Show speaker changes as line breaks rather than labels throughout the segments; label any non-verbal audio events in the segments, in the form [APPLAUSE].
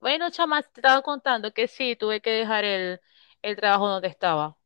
Bueno, chama, te estaba contando que sí, tuve que dejar el trabajo donde estaba.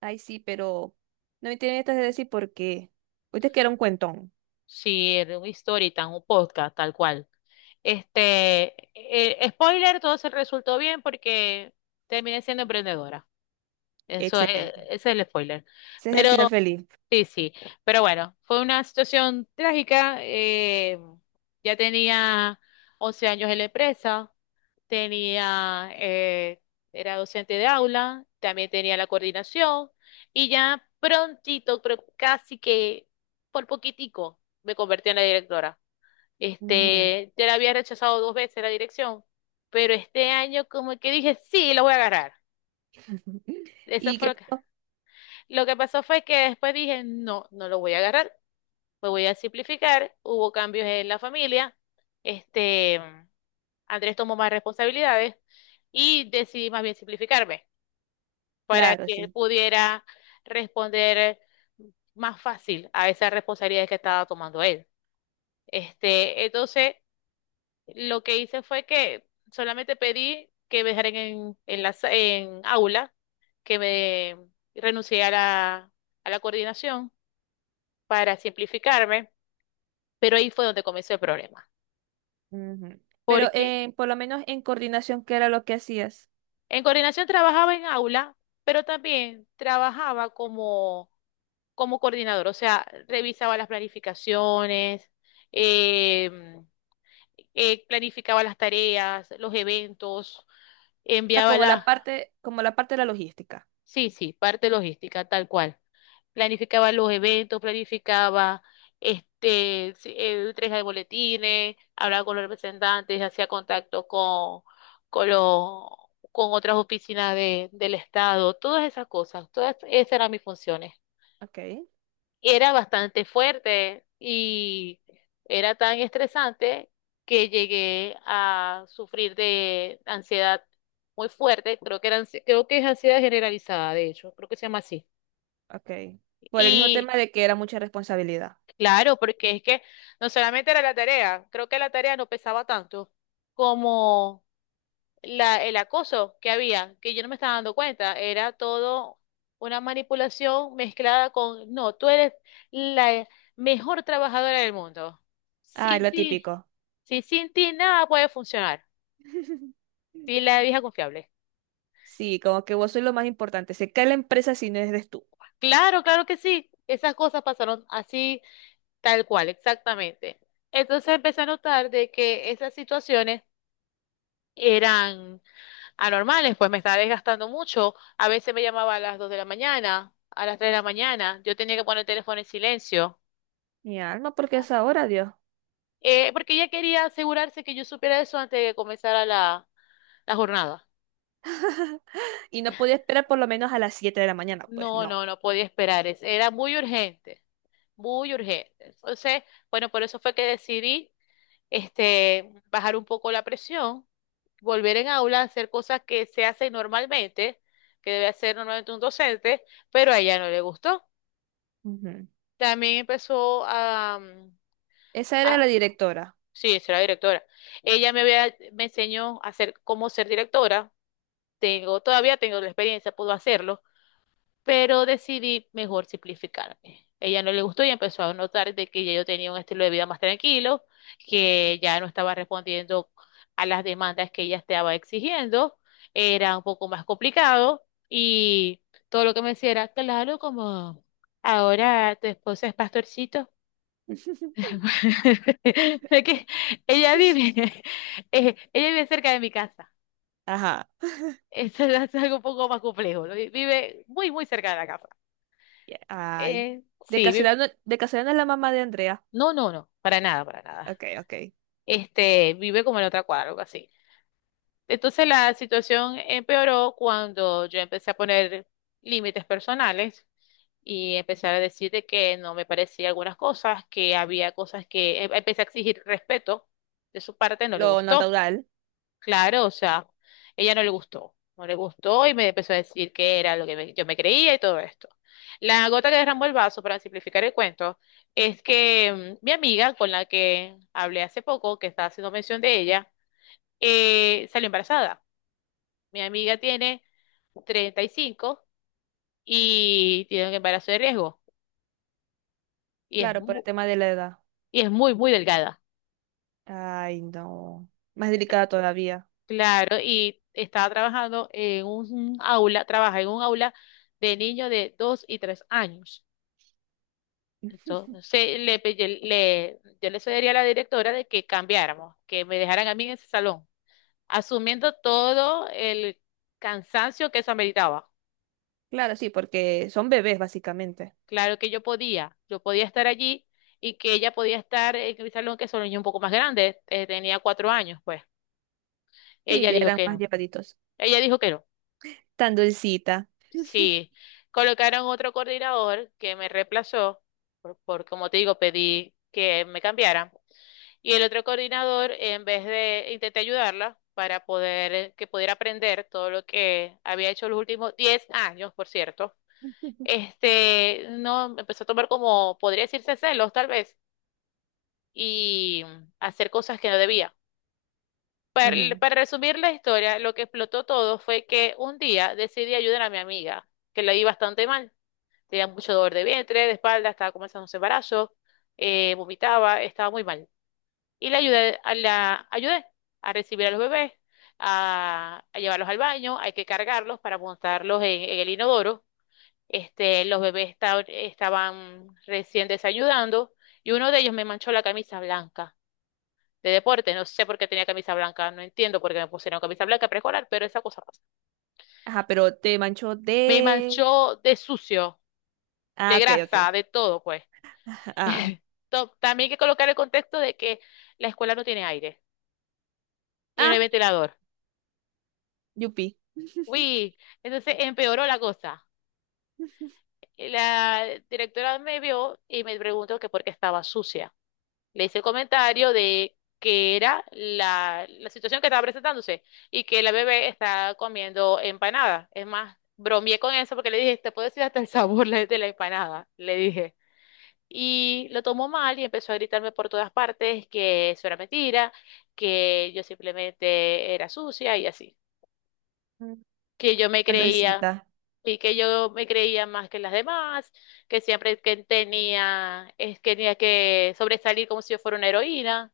Ay, sí, pero no me tienen estas de decir por qué. Ahorita que era un cuentón.
Sí, era un story time, un podcast, tal cual. Este, Spoiler, todo se resultó bien porque terminé siendo emprendedora. Eso es,
Excelente.
ese es el spoiler.
Ese es el final
Pero
feliz.
sí, sí. Pero bueno, fue una situación trágica. Ya tenía 11 años en la empresa. Tenía, era docente de aula, también tenía la coordinación y ya prontito, pero casi que por poquitico, me convertí en la directora.
Ujú.
Ya la había rechazado dos veces la dirección, pero este año como que dije, sí, lo voy a agarrar.
[LAUGHS]
Eso
Y
fue
que, oh,
lo que pasó fue que después dije, no, no lo voy a agarrar, me voy a simplificar. Hubo cambios en la familia, este, Andrés tomó más responsabilidades y decidí más bien simplificarme, para
claro,
que
sí.
pudiera responder más fácil a esas responsabilidades que estaba tomando él. Entonces, lo que hice fue que solamente pedí que me dejaran en aula, que me renuncié a a la coordinación para simplificarme, pero ahí fue donde comenzó el problema,
Ujú. Pero
porque
por lo menos en coordinación, ¿qué era lo que hacías?
en coordinación trabajaba en aula, pero también trabajaba como coordinador, o sea, revisaba las planificaciones, em, planificaba las tareas, los eventos,
O sea,
enviaba
como la parte de la logística.
sí, sí, parte logística, tal cual. Planificaba los eventos, planificaba sí, entrega de boletines, hablaba con los representantes, hacía contacto con los con otras oficinas de, del Estado, todas esas cosas, todas esas eran mis funciones.
Ok,
Era bastante fuerte y era tan estresante que llegué a sufrir de ansiedad muy fuerte, creo que era, creo que es ansiedad generalizada, de hecho, creo que se llama así.
ok. Por el mismo
Y
tema de que era mucha responsabilidad.
claro, porque es que no solamente era la tarea, creo que la tarea no pesaba tanto como el acoso que había, que yo no me estaba dando cuenta, era todo una manipulación mezclada con, no, tú eres la mejor trabajadora del mundo.
Ay,
Sin
lo
ti,
típico.
si sin ti nada puede funcionar.
[LAUGHS]
Sí, la vieja confiable.
Sí, como que vos sos lo más importante. Se cae la empresa si no eres tú.
Claro, claro que sí. Esas cosas pasaron así, tal cual, exactamente. Entonces empecé a notar de que esas situaciones eran anormales, pues me estaba desgastando mucho. A veces me llamaba a las 2 de la mañana, a las 3 de la mañana. Yo tenía que poner el teléfono en silencio,
Mi alma, porque es ahora, Dios. [LAUGHS]
porque ella quería asegurarse que yo supiera eso antes de que comenzara la jornada.
Y no podía esperar por lo menos a las 7 de la mañana, pues
No,
no.
no, no podía esperar. Era muy urgente, muy urgente. Entonces, bueno, por eso fue que decidí bajar un poco la presión, volver en aula a hacer cosas que se hacen normalmente, que debe hacer normalmente un docente, pero a ella no le gustó.
Ujú.
También empezó a,
Esa era
a-
la directora.
sí, será directora. Ella me había, me enseñó a hacer cómo ser directora. Tengo, todavía tengo la experiencia, puedo hacerlo, pero decidí mejor simplificarme. Ella no le gustó y empezó a notar de que ya yo tenía un estilo de vida más tranquilo, que ya no estaba respondiendo a las demandas que ella estaba exigiendo, era un poco más complicado y todo lo que me decía era, claro, como ahora tu esposa es pastorcito.
[LAUGHS]
[LAUGHS] Es que ella vive, [LAUGHS] ella vive cerca de mi casa.
Ajá.
Eso es algo un poco más complejo. Vive muy, muy cerca de la casa.
Ya- Ay.
Eh, sí,
De casualidad no es la mamá de Andrea.
no, no, no, para nada, para nada.
Ok, ok.
Vive como en otra cuadra, algo así. Entonces la situación empeoró cuando yo empecé a poner límites personales y empecé a decir de que no me parecía algunas cosas, que había cosas que empecé a exigir respeto de su parte, no le
Lo
gustó.
natural.
Claro, o sea, ella no le gustó, no le gustó y me empezó a decir que era lo que yo me creía y todo esto. La gota que derramó el vaso, para simplificar el cuento, es que mi amiga con la que hablé hace poco, que estaba haciendo mención de ella, salió embarazada. Mi amiga tiene 35 y tiene un embarazo de riesgo y
Claro, por el tema de la edad.
y es muy, muy delgada.
Ay, no. Más delicada todavía.
Claro, y estaba trabajando en un aula, trabaja en un aula de niños de 2 y 3 años. Esto, se, le, pe- yo le sugeriría a la directora de que cambiáramos, que me dejaran a mí en ese salón, asumiendo todo el cansancio que eso ameritaba.
Claro, sí, porque son bebés, básicamente.
Claro que yo podía estar allí y que ella podía estar en mi salón, que es un niño un poco más grande, tenía 4 años, pues.
Sí,
Ella
ya
dijo
eran
que
más
no,
llevaditos.
ella dijo que no.
Tan dulcita.
Sí, colocaron otro coordinador que me reemplazó, por como te digo, pedí que me cambiaran. Y el otro coordinador, en vez de intenté ayudarla para poder que pudiera aprender todo lo que había hecho los últimos 10 años, por cierto,
[LAUGHS]
no empezó a tomar como, podría decirse celos tal vez, y hacer cosas que no debía.
Ujú.
Para resumir la historia, lo que explotó todo fue que un día decidí ayudar a mi amiga, que la vi bastante mal. Tenía mucho dolor de vientre, de espalda, estaba comenzando su embarazo, vomitaba, estaba muy mal. Y la, ayudé a recibir a los bebés, a llevarlos al baño, hay que cargarlos para montarlos en el inodoro. Los bebés estaban recién desayunando y uno de ellos me manchó la camisa blanca de deporte. No sé por qué tenía camisa blanca, no entiendo por qué me pusieron camisa blanca preescolar, pero esa cosa pasa.
Ajá, pero te manchó
Me
de...
manchó de sucio,
Ah,
de
ok, ok.
grasa, de todo, pues.
Ah,
[LAUGHS] También hay que colocar el contexto de que la escuela no tiene aire y no hay
ah,
ventilador.
yupi.
Uy, entonces empeoró la cosa. La directora me vio y me preguntó que por qué estaba sucia. Le hice el comentario de que era la situación que estaba presentándose y que la bebé está comiendo empanada. Es más, bromeé con eso porque le dije, te puedo decir hasta el sabor de la empanada, le dije. Y lo tomó mal y empezó a gritarme por todas partes que eso era mentira, que yo simplemente era sucia y así.
Mm.
Que yo me
Tan
creía
dulcita.
y que yo me creía más que las demás, que siempre que tenía, es, que tenía que sobresalir como si yo fuera una heroína,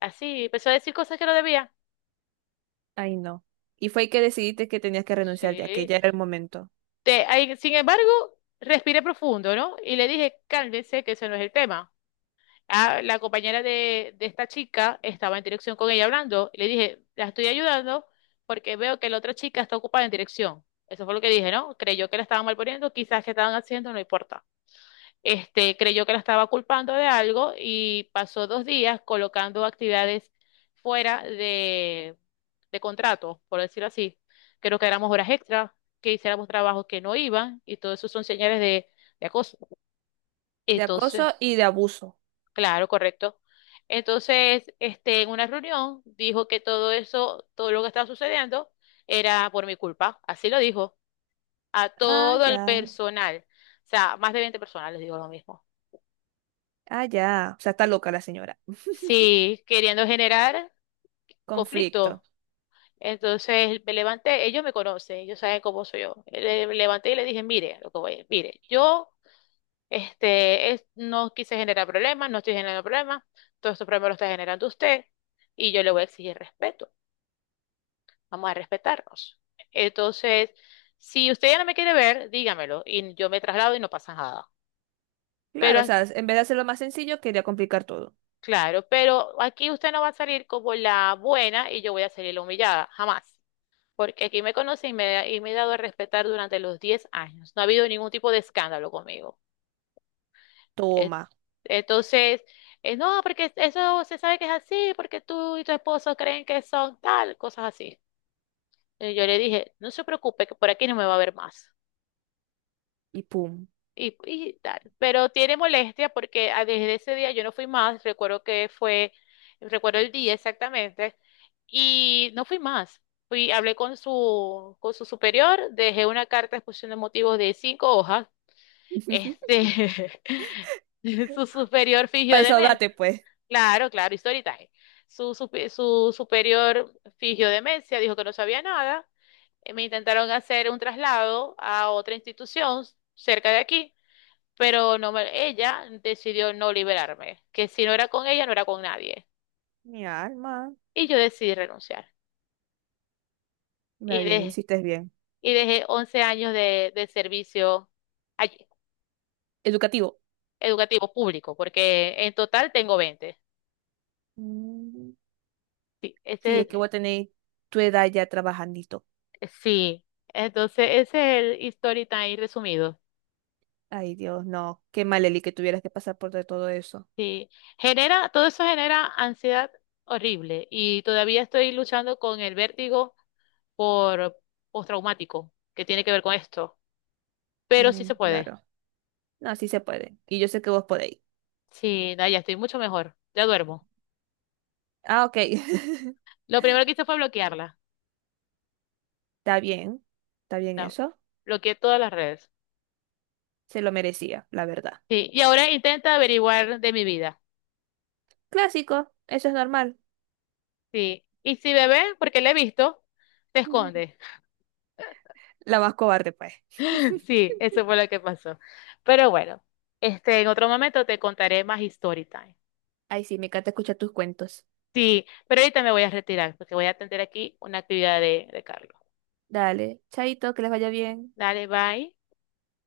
así, empezó a decir cosas que no debía.
Ay, no. Y fue que decidiste que tenías que renunciar ya, que
Sí.
ya era el momento.
Ahí, sin embargo, respiré profundo, ¿no? Y le dije, cálmese, que eso no es el tema. Ah, la compañera de esta chica estaba en dirección con ella hablando, y le dije, la estoy ayudando porque veo que la otra chica está ocupada en dirección. Eso fue lo que dije, ¿no? Creyó que la estaban malponiendo, quizás que estaban haciendo, no importa. Creyó que la estaba culpando de algo y pasó dos días colocando actividades fuera de contrato, por decirlo así. Creo que éramos horas extra, que hiciéramos trabajos que no iban y todo eso son señales de acoso.
De
Entonces,
acoso y de abuso.
claro, correcto. Entonces, en una reunión dijo que todo eso, todo lo que estaba sucediendo era por mi culpa, así lo dijo, a
Ah,
todo el
ya.
personal, o sea, más de 20 personas les digo lo mismo.
Ah, ya. O sea, está loca la señora.
Sí, queriendo generar
Conflicto.
conflicto. Entonces me levanté, ellos me conocen, ellos saben cómo soy yo. Me levanté y le dije, mire, lo que voy, mire, yo no quise generar problemas, no estoy generando problemas, todos estos problemas los está generando usted y yo le voy a exigir respeto, vamos a respetarnos. Entonces, si usted ya no me quiere ver, dígamelo y yo me traslado y no pasa nada. Pero,
Claro, o sea,
as-
en vez de hacerlo más sencillo, quería complicar todo.
claro, pero aquí usted no va a salir como la buena y yo voy a salir la humillada, jamás. Porque aquí me conocen y me he dado a respetar durante los 10 años. No ha habido ningún tipo de escándalo conmigo. Eh,
Toma.
entonces, no, porque eso se sabe que es así, porque tú y tu esposo creen que son tal, cosas así. Y yo le dije, no se preocupe, que por aquí no me va a ver más.
Y pum.
Y, y tal. Pero tiene molestia porque ah, desde ese día yo no fui más, recuerdo que fue, recuerdo el día exactamente, y no fui más. Fui, hablé con su superior, dejé una carta de exposición de motivos de 5 hojas.
[LAUGHS]
Este, [LAUGHS] su superior fingió
Para
demencia.
desahogarte, pues.
Claro, claro, y story time. Su superior fingió demencia, dijo que no sabía nada. Me intentaron hacer un traslado a otra institución cerca de aquí pero ella decidió no liberarme, que si no era con ella, no era con nadie.
Mi alma.
Y yo decidí renunciar. Y,
Está bien,
de
hiciste bien.
y dejé 11 años de servicio allí,
Educativo.
educativo público, porque en total tengo 20.
Mm.
Sí,
Sí, es que
ese,
vos a tu edad ya trabajandito.
sí. Entonces, ese es el story time resumido.
Ay, Dios, no. Qué mal, Eli, que tuvieras que pasar por de todo eso.
Sí. Genera, todo eso genera ansiedad horrible y todavía estoy luchando con el vértigo por postraumático que tiene que ver con esto, pero sí
Mm,
se puede.
claro. No, sí se puede. Y yo sé que vos podéis.
Sí, no, ya estoy mucho mejor. Ya duermo.
Ah, ok. [LAUGHS]
Lo primero que hice fue bloquearla.
Está bien. Está bien
la-
eso.
Bloqueé todas las redes.
Se lo merecía, la verdad.
Sí, y ahora intenta averiguar de mi vida.
Clásico. Eso es normal.
Sí, y si me ve, porque la he visto, se
Ujú.
esconde.
La más cobarde, pues.
[LAUGHS]
[LAUGHS]
Sí, eso fue lo que pasó. Pero bueno, en otro momento te contaré más story time.
Ay, sí, me encanta escuchar tus cuentos.
Sí, pero ahorita me voy a retirar porque voy a atender aquí una actividad de Carlos.
Dale. Chaito, que les vaya bien.
Dale, bye.